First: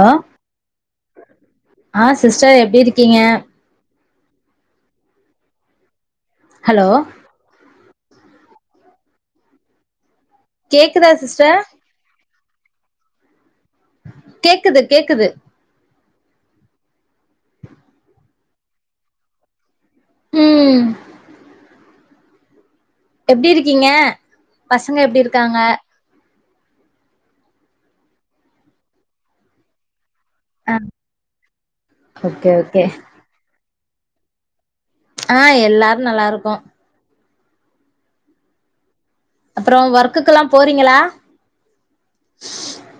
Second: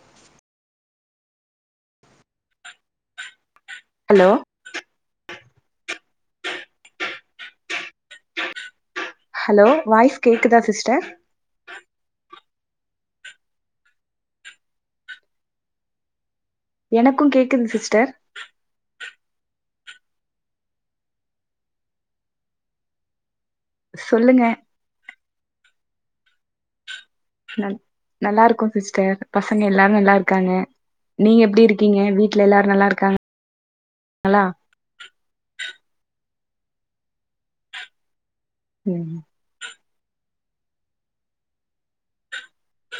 ஆ ஆ சிஸ்டர் எப்டி இருக்கீங்க ஹலோ ஹலோ ஹலோ வாய்ஸ் கேக்குதா சிஸ்டர் கேக்குது கேக்குது எனக்கு கேக்குது சிஸ்டர் ம் எப்டி இருக்கீங்க சொல்லுங்க பசங்க எப்டி இருக்காங்க நல் நல்லார்க்கோ சிஸ்டர் பசங்க எல்லாரு நல்லார்க் க்காங்க ஆ நீங்க எப்டி இருக்கீங்க வீட்ல ஓகே எல்லாரு ஓகே நல்லா இருக்காங் [inaudible] ளா ஆ எல்லாரு நல்லாருக்கோ ம் அப்புற ஒர்க்குல்லா போறீங்ளா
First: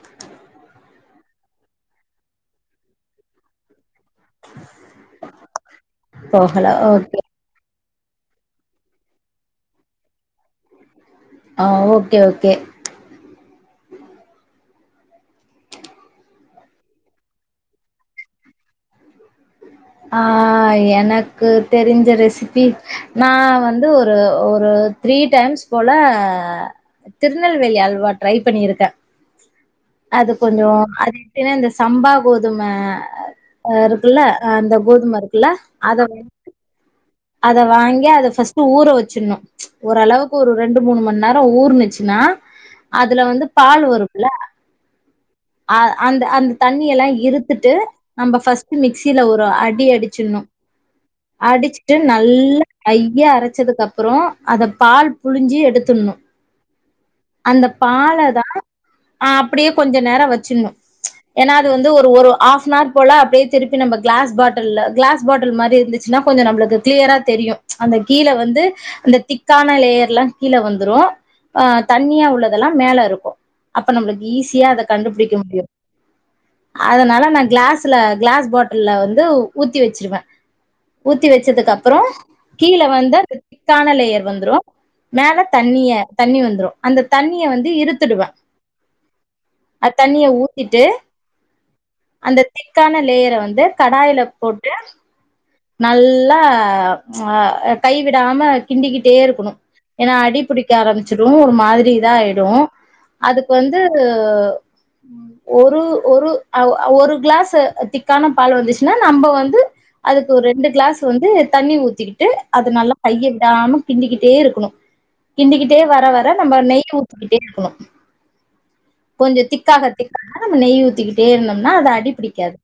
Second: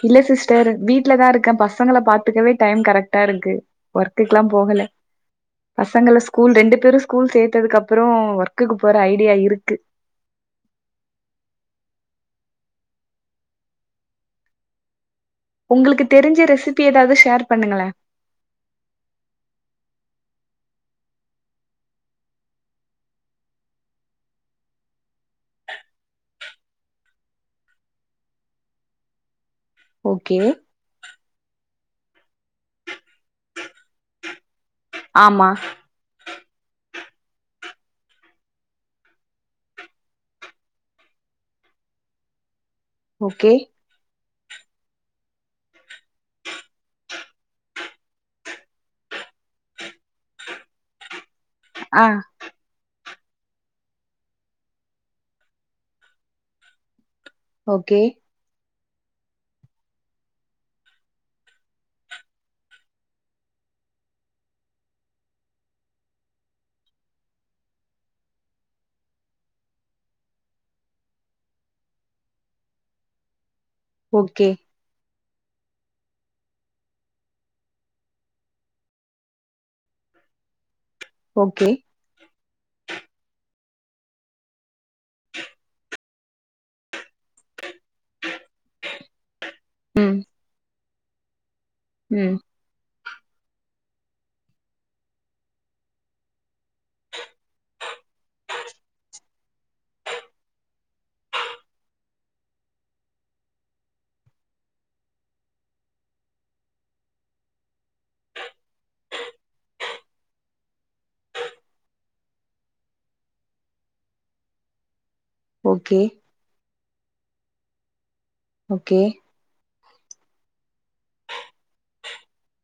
இல்ல சிஸ்டர் வீட்லதா இருக்கே பசங்கள பாத்துக்கவே டைம் கரெக்ட்டா இருக்கு ஒர்க்குக்லா போகல பசங்கள ஸ்கூல் போகல ரெண்டு பேரு ஓகே ஸ்கூல் சேத்ததுக்கு அப் ற ஒர்க்குக்கு போற ஐடியா இருக்கு ஆ ஓகே ஓகே உங்களுக்கு தெரிஞ்ச ரெசிபி ஏதாவது ஷேர் பண்ணுங்களே ஆ எனக்கு தெரிஞ்ச ரெசிபி நா வந்து ஒரு ஒரு த்ரீ டைம்ஸ் போல திருநெல்வேலி அல்வா ட்ரை பண்ணிருக்கே அது ஓகே கொஞ்ச அது எப்டினா இந்த சம்பா கோதும இருக்குல்ல அ அந்த கோதும இருக்குல ஆமா அத அத வாங்கி அத ஃபர்ஸ்ட் ஊற வச்சிடணு ஓரளவுக்கு ஒரு ரெண்டு மூணு மண்நேர ஊர்னுச்சுன்னா அதுல வந்து ஓகே பால் வரு ல அ அந்த அந்த தண்ணி எல்லா இருத்துட்டு நம்ப ஃபஸ்ட்டு மிக்சில ஒரு அடி அடிச்சுர்ணு அடிச்சுட்டு ஆ நல்லா மைய அரைச்சதுக்கு அப்புற அத பால் புழிஞ்சி எடுத்துணு அந்த ஓகே பாலதா அப்டியே கொஞ்ச நேர வச்சிட்ணு ஏன்னா அது வந்து ஒரு ஒரு ஹாஃப்னார் போல அப்டியே திருப்பி நம்ப க்ளாஸ் பாட்டில்ல க்ளாஸ் பாட்டில் மாரி இருந்து ச்சுனா கொஞ்ச நம்ளுக்கு க்ளியரா தெரியு அந்த கீழ வந்து அந்த திக்கான லேயர்லா கீழ வந்துரு ஆ தண்ணியா உள்ளதெல்லா மேல இருக்கு அப்ப நம்ளுக்கு ஓகே ஈஸியா அத கண்டுபுடிக்க முடியு அதனால நா க்ளாஸ்ல க்ளாஸ் பாட்டில்ல வந்து ஊத்தி வச்சிருவே ஊத்தி ஓகே வச்சதுக்கு அப்புற கீழ வந்து திக்கான லேயர் வந்துரு மேல தண்ணிய தண்ணி வந்ரு அந்த தண்ணிய வந்து இறுத்துடுவே அ ம் தண்ணிய ஊத்திட்டு ம் அந்த திக்கான லேயரை வந்து கடாயில போட்டு நல்லா ஆ கை விடாம கிண்டிக்கிட்டே இருக்கணு ஏன்னா அடி பிடிக்க ஆரம்பிச்சிடு ஒரு மாதிரி இதா ஆயிடு அதுக்கு வந்து ஒரு ஒரு ஒரு க்ளாஸ் திக்கான பால் வந்துச்சுன்னா நம்ப வந்து அதுக்கு ஒரு ரெண்டு க்ளாஸ் வந்து தண்ணி ஊத்திக்கிட்டு அது நல்லா கைய விடாம கிண்டிக்கிட்டே இருக்கணு கிண்டிக்கிட்டே ஓகே வர வ நம்ப நெய் ஊத்துக்கிட்டே இருக்கணு ஓகே கொஞ்ச திக்காக திக்காக நம்ம நெய் ஊத்திக்கிட்டே இருந்தோம்னா அது அடி புடிக்காது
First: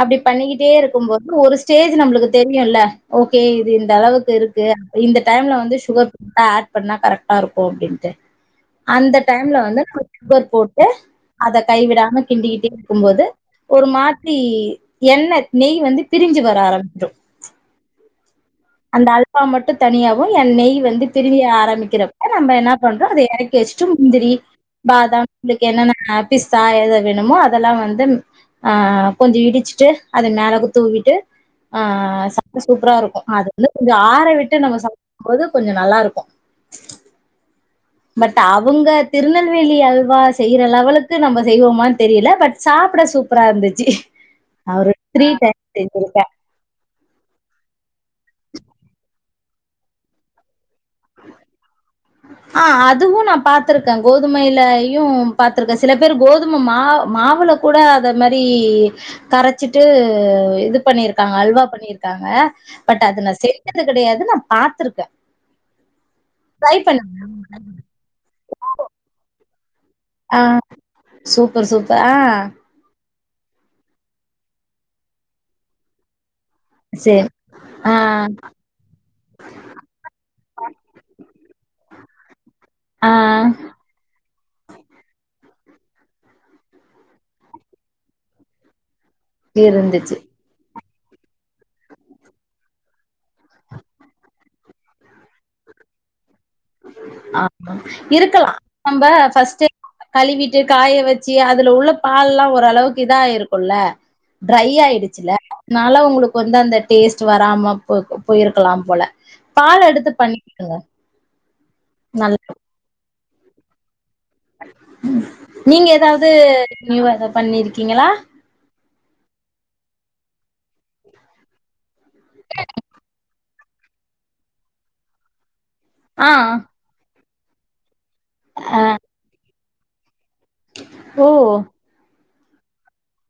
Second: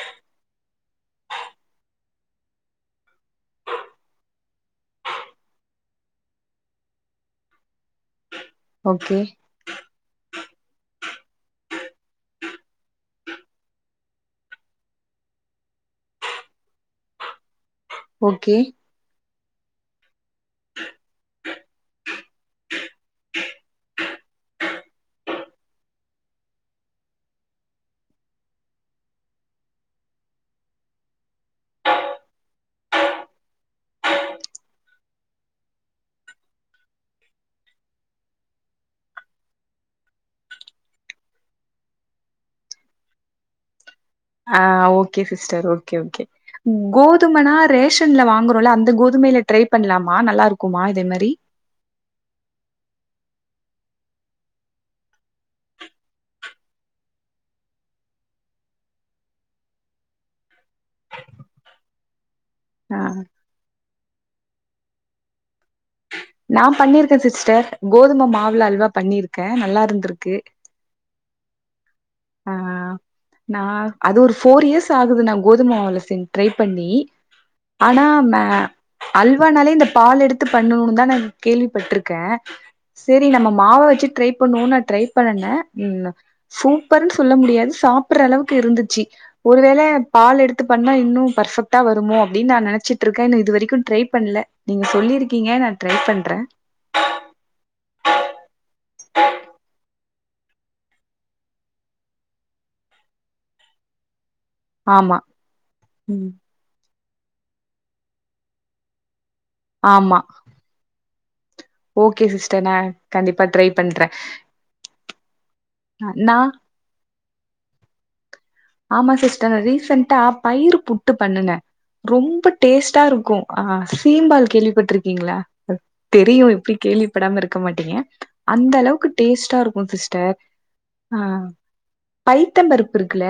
அப்புடி பண்ணிக்கிட்டே இருக்கும்போது ஒரு ஸ்டேஜ் நம்ளுக்கு தெரியுல்ல ஓகே இது இந்த அளவுக்கு இருக்கு இந்த டைம்ல வந்து சுகர் இப்ப ஆட் பண்ணா கரெக்டா இருக்கு அப்டின்ட்டு அந்த ஓகே டைம்ல வந்து [inaudible] சுகர் போட்டு அத கைவிடாம கிண்டிக்கிட்டே இருக்குபோது ஒரு மாத்ரி எண்ணெ நெய் வந்து பிரிஞ்சு வர ஆரம்பிச்ரூ ஓகே அந்த அல்வா மட்டு தனியாவு என் நெய் வந்து பிரிய ஆரம்பிக்கிறப்ப நம்ப என்னா பன்றோ அத எறக் கி வெச்ட்டு முந்திரி பாதாம் உங்குளுக்கு என்னன்ன பி்ஸ்தா எத வேணுமோ அதெல்லா வந்து ஆ கொஞ்சோ இடிச்சுட்டு அத மேலகா தூவிட்டு ஆ சா ப்றோ சூப்பரா இருக்கும் அது வந்து கொஞ்சோ ஆற விட்டு நம்ம சாப்டும்போது கொஞ்ச நல்லா இருக்கு பட் அவுங்க திருநெல்வேலி அல்வா செய்ற லெவலுக்கு நம்ப செய்வோமானு தெரில பட் சாப்புட சூப் ப்பரா இருந்துச்சி ஆ ஓகே சிஸ்டர் ஓகே ஓகே கோதுமனா ரேஷன்ல வாங்குறோல அந்த கோதுமையில ட்ரை பண்லாமா நல்லா இருக்குமா இதே மாரி ஆ அதுவு நா பாத்துருக்க கோதுமையிலயு பாத்துருக்க சில பேரு கோதும மா மாவுல கூட அத மாரி கரச்சிட்டு இது பண்ணிருக்காங்க அல்வா பண்ணிருக் காங்க ஆ பட் அது நா செய்றது கிடையாது நா பாத்திருக்கே நா பண்ணிருக்கே சிஸ்டர் கோதும மாவுல அல்வா பண்ணிருக்கே நல்லா இருந்திருக் ஆ சூப்பர் சூப்பர் ஆ ஆ நா அது ஒரு ஃபோர் இயர்ஸ் ஆகுது நா கோதும மாவுல செஞ் ட்ரை பண்ணி சரி. ஆ, ஆனா மே அல்வானாலே இந்த பால் எடுத்து பண்ணுவோந்தானே கேள்விப்பட்ருக்கே ஆ செரி நம்ம மாவ வச்சு ட்ரை பண்ணுவோன்னு நா ட்ரை பண்ணுனே ம் ன சூப் ப்பர்னு சொல்ல முடியாது சாப்புட்ற அளவுக்கு இருந்துச்சு ஒருவேல இருந்துச்சு. பால் எடுத் த்து பண்ணா இன்னும் பர்ஃபெக்டா வருமோ அப்புடின்னு நா நெனைச்சிட்ருக்கே என்ன இதுவெரிக்கூ ட்ரை பண்ல நீங்க சொல்லிருக்கீங்க நா ட்ரை பண்றே ஆமா இருக்கலா நம்ப ஃபஸ்டே கழுவிட்டு காய வெச்சு அதுல உள்ள பால்லா ஒரளவுக்கு இதாயிருக்குல்ல ட்ரை ஆமா ஆயிடுச்சுல்ல னால ம் உங்குளுக்கு வந்து அந்த டேஸ்ட் வராம போ போயிருக்குலா போல பால் எடுத்து ஆமா பண்ணிக் [inaudible] ஓகே சிஸ்டர் நா கண்டிப்பா ட்ரை பண்றே ம் நீங்க ஏதாவது நா நியூவா எதா பண்ணிருக்கீங்களா ஆமா சிஸ்டர் ரீசன்டா பயிரு புட்டு பண்ணுனே ரொம்ப டேஸ்ட்டா இருக்கு ஆ சீம்பால் கேள்விப்பட்ருக்கீங்ளா ஆ தெரியு எப்டி கேள்விப்படாம இருக்க மாட்டீங்க அந்த அளவுக்கு டேஸ்ட்டா இருக்கும் சிஸ்டர் ஆ ஓ பைத்தம் பருப்பு இருக்குல்ல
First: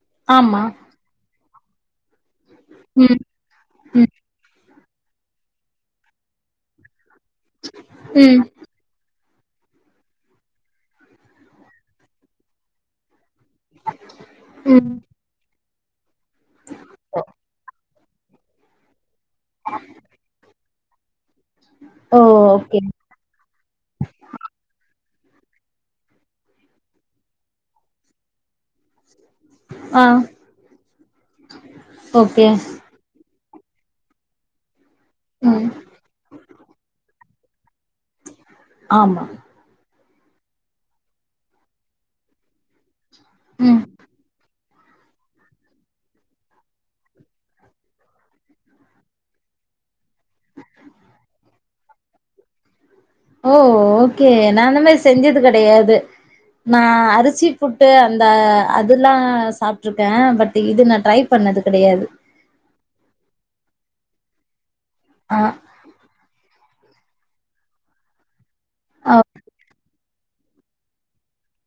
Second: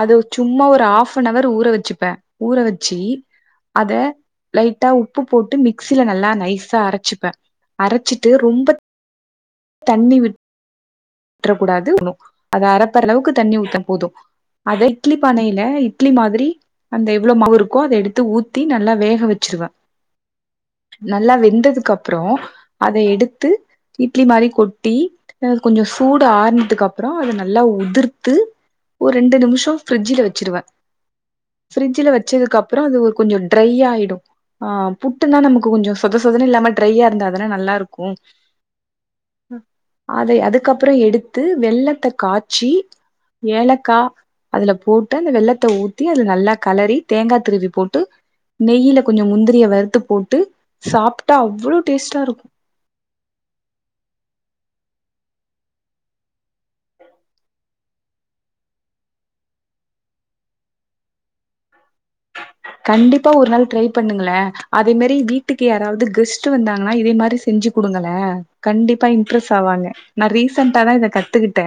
அது ஆமா சும்மா ஒரு ஆஃப் அன் அவர் ஊற வெச்சுப்பே ஊற வெச் ச்சி ம் அத ம் லைட்டா உப்பு போட்டு மிக்சில நல்லா நைஸ்ஸா அரச்சிப்பே அரச்சிட்டு ம் ரொம்பத் தண்ணி விட் ட்ற்றக்கூடாது [unintelligible] அத அரப்பட அளவுக்கு தண்ணி ஊத்னா போதும் அத ம் இட்லி பானையில இட் இட்லி மாதிரி அந்த எவ்ளோ மாவு இருக்கோ அத எடுத்து ஊத்தி நல்லா வேக வெச்சிருவே நல்லா ஓ வெந்ததுக்கப்றோ ஓகே அத எடுத்து இட்லி மாரி கொட்டி கொஞ்சோ சூடு ஆறுனதுக்கப்புறோ அத நல்லா உதிர்த்து ஒரு ரெண்டு நிமிஷோ ஆ ஃப்ரிட்ஜில வெச்சிருவே ஃபரிட்ஜில ஓகே வெச்சதுக்கப்புறோ அது ஒரு கொஞ்சோ ட்ரை ஆயிடும் ஆ புட்டுன்னா ம் நமக்கு கொஞ்சோ சொத சொதன்னு இல்லாம ட்ரையா இருந்தாதானே நல்லா இருக்கும் ஆமா அதை அதுக்கப்றோ எடுத்து வெள்ளத்த காச்சி ம் ஏலக்கா அதுல போட்டு அந்த வெள்ளத்த ஊத்தி அதுல நல்லா கலறி தேங்கா திருவி போட்டு நெய்யில கொஞ்சோ முந்திரிய வறுத்து போட்டு சாப்ட்டா அவ்ளோ டேஸ்ட்டா இரு ஓ ஓகே நா அந்த மாரி செஞ்சது கெடையாது நா அரிசி புட்டு அந்த அதுல்லா சாப்ட்டுருக்கே பட் இது நா ட்ரை பண்ணது கெடையாது கண்டிப்பா ஒரு நாள் ட்ரை பண்ணுங்களே அதே மாரி ஆ வீட்டுக்கு யா தாவது கெஸ்ட்டு வந்தாங்கன்னா இதே மாரி செஞ்சு குடுங்களே கண்டிப்பா இம்ப்ரெஸ் ஆவாங்க நா ரீசன்டா தா இத கத்துக்கிட்டே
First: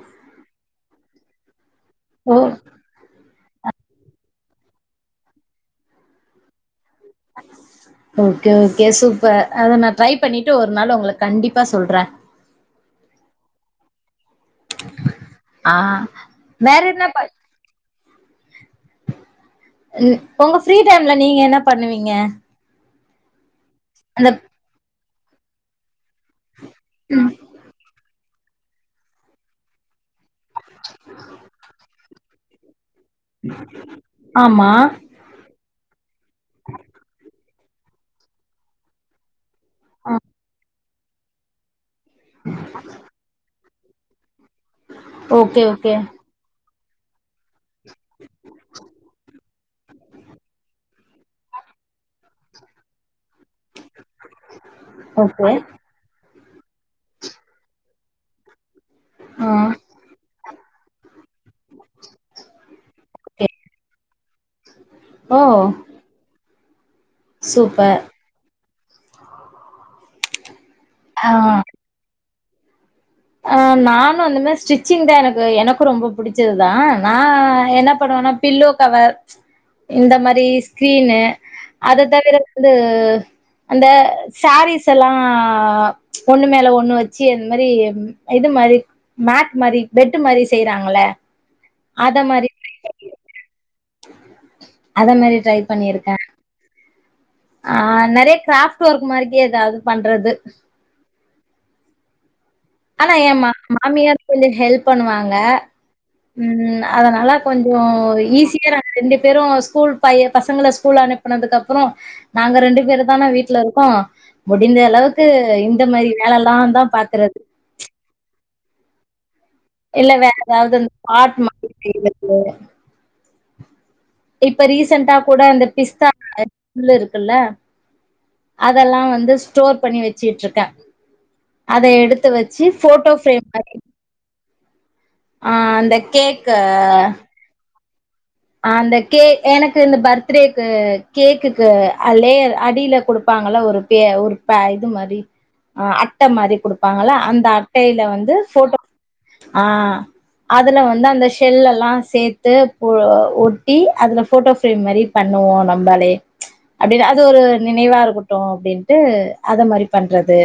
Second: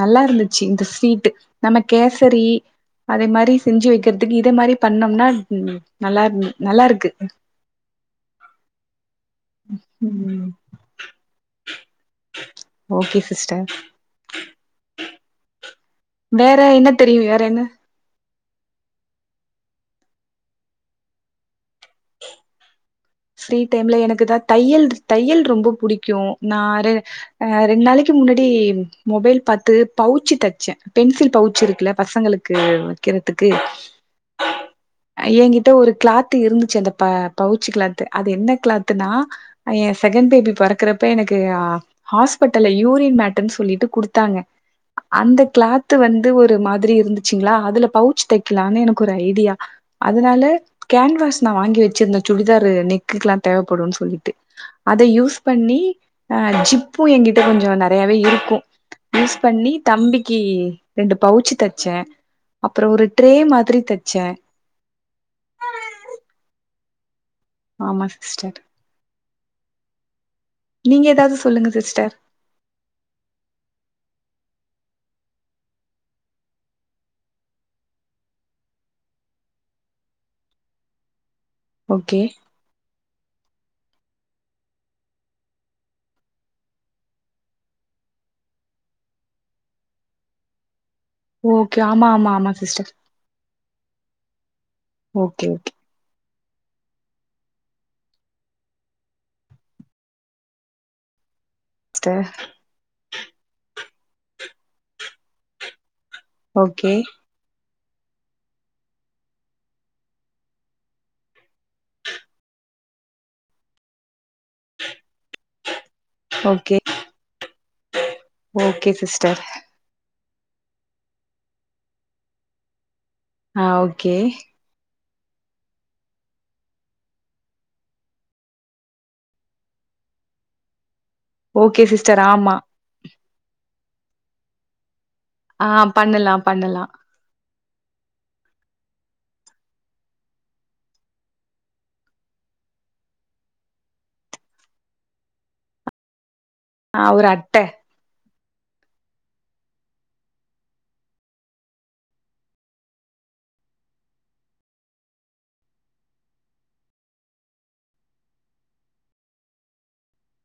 நல்லா இருந்துச்சு இந்த ஸ்வீட்டு நம்ம கேசரி ஓ அதே மாரி செஞ்சு வக்கிறதுக்கு இத மாரி பண்ணோம்னா நல்லா இருந் நல்லாருக்கு ஓகே ஓகே சூப்பர் அத நா ட்ரை ம் பண்ணிட்டு ஒரு நாள் உங்களுக் கண்டிப்பா சொல்றே ஓகே சிஸ்டர் ஆ வேற என்ன தெரியு வேற என்ன ஒங்க ஃப்ரீ டைம்ல நீங்க என்ன பண்ணுவீங்க ஃப்ரீ டைம்ல எனக்கு அந்த தா தையல் தையல் ரொம்ப புடிக்கு நாரு அ ரெண்டு நாளைக்கு முன்னாடி மொபைல் பாத்து பவுச்சு த ச்சே பென்சில் பவுச்சு இருக்குல பசங்களுக்கு வக்கிறதுக்கு ஆமா. ஏன்கிட்ட ஒரு கிளாத்து இருந்துச்சு அந்த ப பவுச்சு கிளாத்து அது என்ன கிளாத்துன்னா அ என் செகண்ட் பேபி பொறக்குறப்ப எனக்கு ஹாஸ்பிட்டல்ல யூரின் மேட்டுன் சொல்லிட்டு குடுத்தாங்க அந்த ஓகே கிளாத்து ஓகே. வந் து ஒரு மாதிரி இருந்துச்சுங்களா அதுல பவுச்சு தைக்லான்னு எனக்கு ஒரு ஐடியா அதுனால கேன்வாஸ் நா வாங்கி வச்சிருந்தே சுடிதார் ரு நெக்குக்லா தேவப்படுன்னு சொல்லிட்டு அத யூஸ் ஓகே. பண்ணி அ ஜிப்பு என்கிட்ட கொஞ்ச நெறையாவே இருக்கு யூஸ் ஆ பண்ணி தம்பிக்கு ரெண்டு பவுச்சு தச்சே அப்புறோ ஒரு ட்ரே ஓகே. மாதிரி தச்சே ஓ சூப்பர். ஆமா சிஸ்டர் நீங்க எதாவது ஆ. சொல்லுங்க சிஸ்டர் ஆ நானு அந்த மாரி ஸ்டிச்சிங் தா எனக்கு எனக்கு ரொம்ப புடிச்சது தா நா என்ன பண்ணுவனா பில்லோ கவர் இந்த மாரி ஸ்கிரீனு அது ஓகே தவிர ந்து அந்த சாரீஸ் எல்லா ஒன்னு மேல ஒன்னு வச்சு அந் மாரி இது மாரி மேட் மாரி பெட்டு் மாரி செய்றாங்கல ஓகே ஆமா ஆமா ஆமா சிஸ்டர் அத மாரி ஓகே ட்ரை ஓகே பண்ணிருக்கே ஆ நெறைய கிராஃப்ட் ஒர்க் மாரிக்கு எதாவது பண்றது ஸ்டர் ஆனா என் மா மாமியார் கொஞ்ச ஹெல்ப் பண்ணுவாங்க ம் ஓகே அதனால கொஞ்சோ ஈஸியா ரெண்டு பேரும் ஸ்கூல் பைய பசங்கள ஸ்கூல் அனுப்புனதுக்கு அப்பறோ நாங்க ரெண்டு பேரு தான வீட்ல இருக்கோ முடிந்த அளவுக்கு இந்த மாரி வேலல்லா ஓகே தா பாக்குறது ஓகே சிஸ்டர் இல்ல வேற எதாவது ஆர்ட் மாரி செய்றது ஆ ஓகே இப்ப ரீசெண்டாக் கூட அந்தப் பிஸ்தா [inaudible] இருக்குல்ல அதெல்லா வந்து ஸ்டோர் பண்ணி வெச்சுட்ருக்க அத ஓகே சிஸ்டர் எடுத்து ஆமா வெச்சு ஃபோட்டோ ஃபிரேம் மாரி ஆ அந்தக் பண்ணலாம் கேக்கே பண்ணலாம் ஆ அந்த கே எனக்கு இந்த பர்த்டேக்கு கேக்குக்கு அலே அடில குடுப்பாங்கள ஒரு பேய ஒருப்ப இது மாரி ஆ அட்ட மாரி ஆ குடுப்பாங்கள ஒரு அந்த அட்டை அட்டைல் ல வந்து ஃபோட்டோ ஆ அதுல வந்து அந்த ஷெல்லெல்லா சேத்து ஓ ஒட்டி அதுல ஃபோட்டோ ஃபிரேம் மாரிப் பண்ணுவோ நம்பாளே அப்டினு அது ஒரு நினைவா இருகுட்டு அப்டின்ட்டு அத மாரிப் பண்றது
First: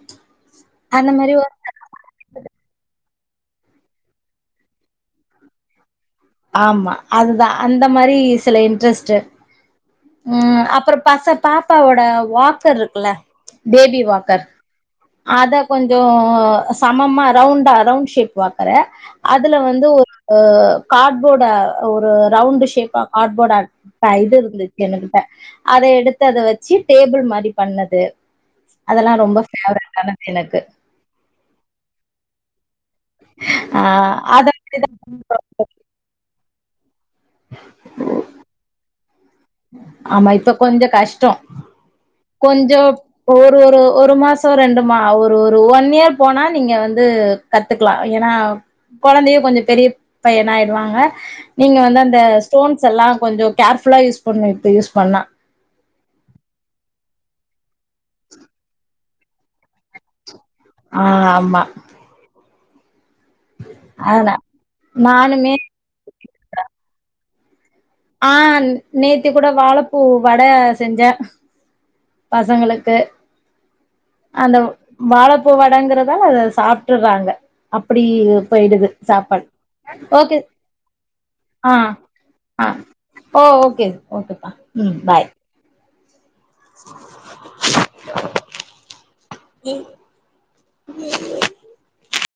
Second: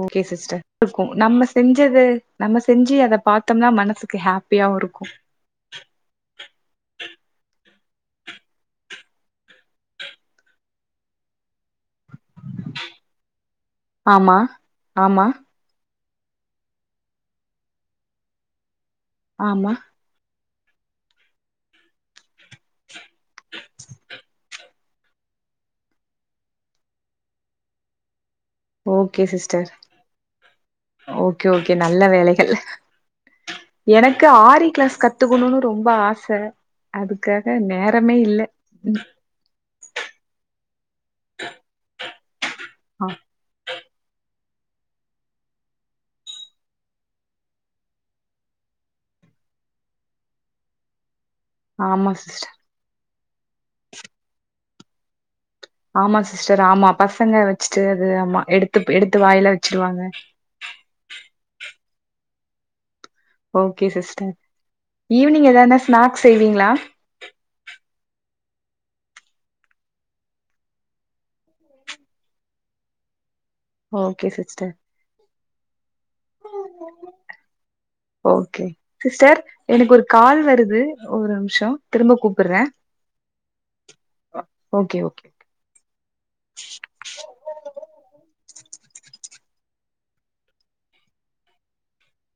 ஓகே சிஸ்டர் ருக்கு அந்த மாரி நம்ம ஒரு செஞ்ச சது நம்ம செஞ்சி அதப் பாத்தோம்னா மனசுக்கு ஹாப்பியாவு இருக்கு ஆமா அதுதா அந்த மாரி சில இன்ட்ரெஸ்ட்டு ம் அப்புறோப் பச பாப்பாவோட வாக்கர்ருக்குல்ல பேபி ஆமா வாக்கர் ஆமா அதக் கொஞ்சோ சமமா ரவுண்டா ரவுண்ட் ஷேப் வாக்கறே அதுல ஆமா வந்து ஒரு அ கார்ட்போர்ட ஒரு ரவுண்டு ஷேப்பா கார்ட்போர்டட்ட இது இருந்துச் என்னுகிட்ட அத எடுத்து அத வெச்சி டேபிள் மாரிப் பண்ணது அதெல்லா ஓகே ரொம்ப சிஸ்டர் பேவரட்டானது எனக்கு ஓகே ஓகே நல்ல வேலைகள் ஆ எனக்கு அத ஆரி கிளாஸ் கத்துகுணுனு ரொம்ப ஆச அதுக்காக நேரமே இல்ல ஆமா இப்ப கொஞ்சோ கஷ்டோ கொஞ்சோப் ஒரு ஒரு ஒரு மாச் சோ ரெண்டுமா ஒரு ஒரு ஒன்னியர்ப் போனா நீங்க வந்து கத்துக்லா எனா கொழந்தையு கொஞ்சோ பெரியப் பையனாயிடுவாங்க நீங்க ஆ வந்து ஆமா அந்த சிஸ்டர் ஸ்டோன்ஸ் அல்லா கொஞ்சோ கேர்ஃபுல்லா யூஸ் பண்ணு இப்ப யூஸ் பண்ணா ஆமா சிஸ்டர் ஆமா பசங்க வெச்ட்டு அது ஆமா எடுத்துப் எடுத்து வாயில வெச்டுவாங்க ஆ ஆமா ஓகே சிஸ்டர் அதனா ஈவினிங் நானுமே எதானா ஸ்நாக்ஸ் செய்வீங்ளா ஆ நேத்தே கூட வாழப்பூ வட செஞ்சே பசங்களுக்கு ஓகே அந்தவ் சிஸ்டர் வாழப்பூ வடங்குறதால அதச் சாப்ட்டுர்றாங்க ஓகே சிஸ்டர் எனக்கு ஒரு ஓகே கால் வருது ஒரும்ஷோ ஆ திரும்ப கூப் புர்றே ஆ ஓ ஓகே ஓகேப்பா ம் ஓகே ஓகே பாய் [inaudible] இ [inaudible]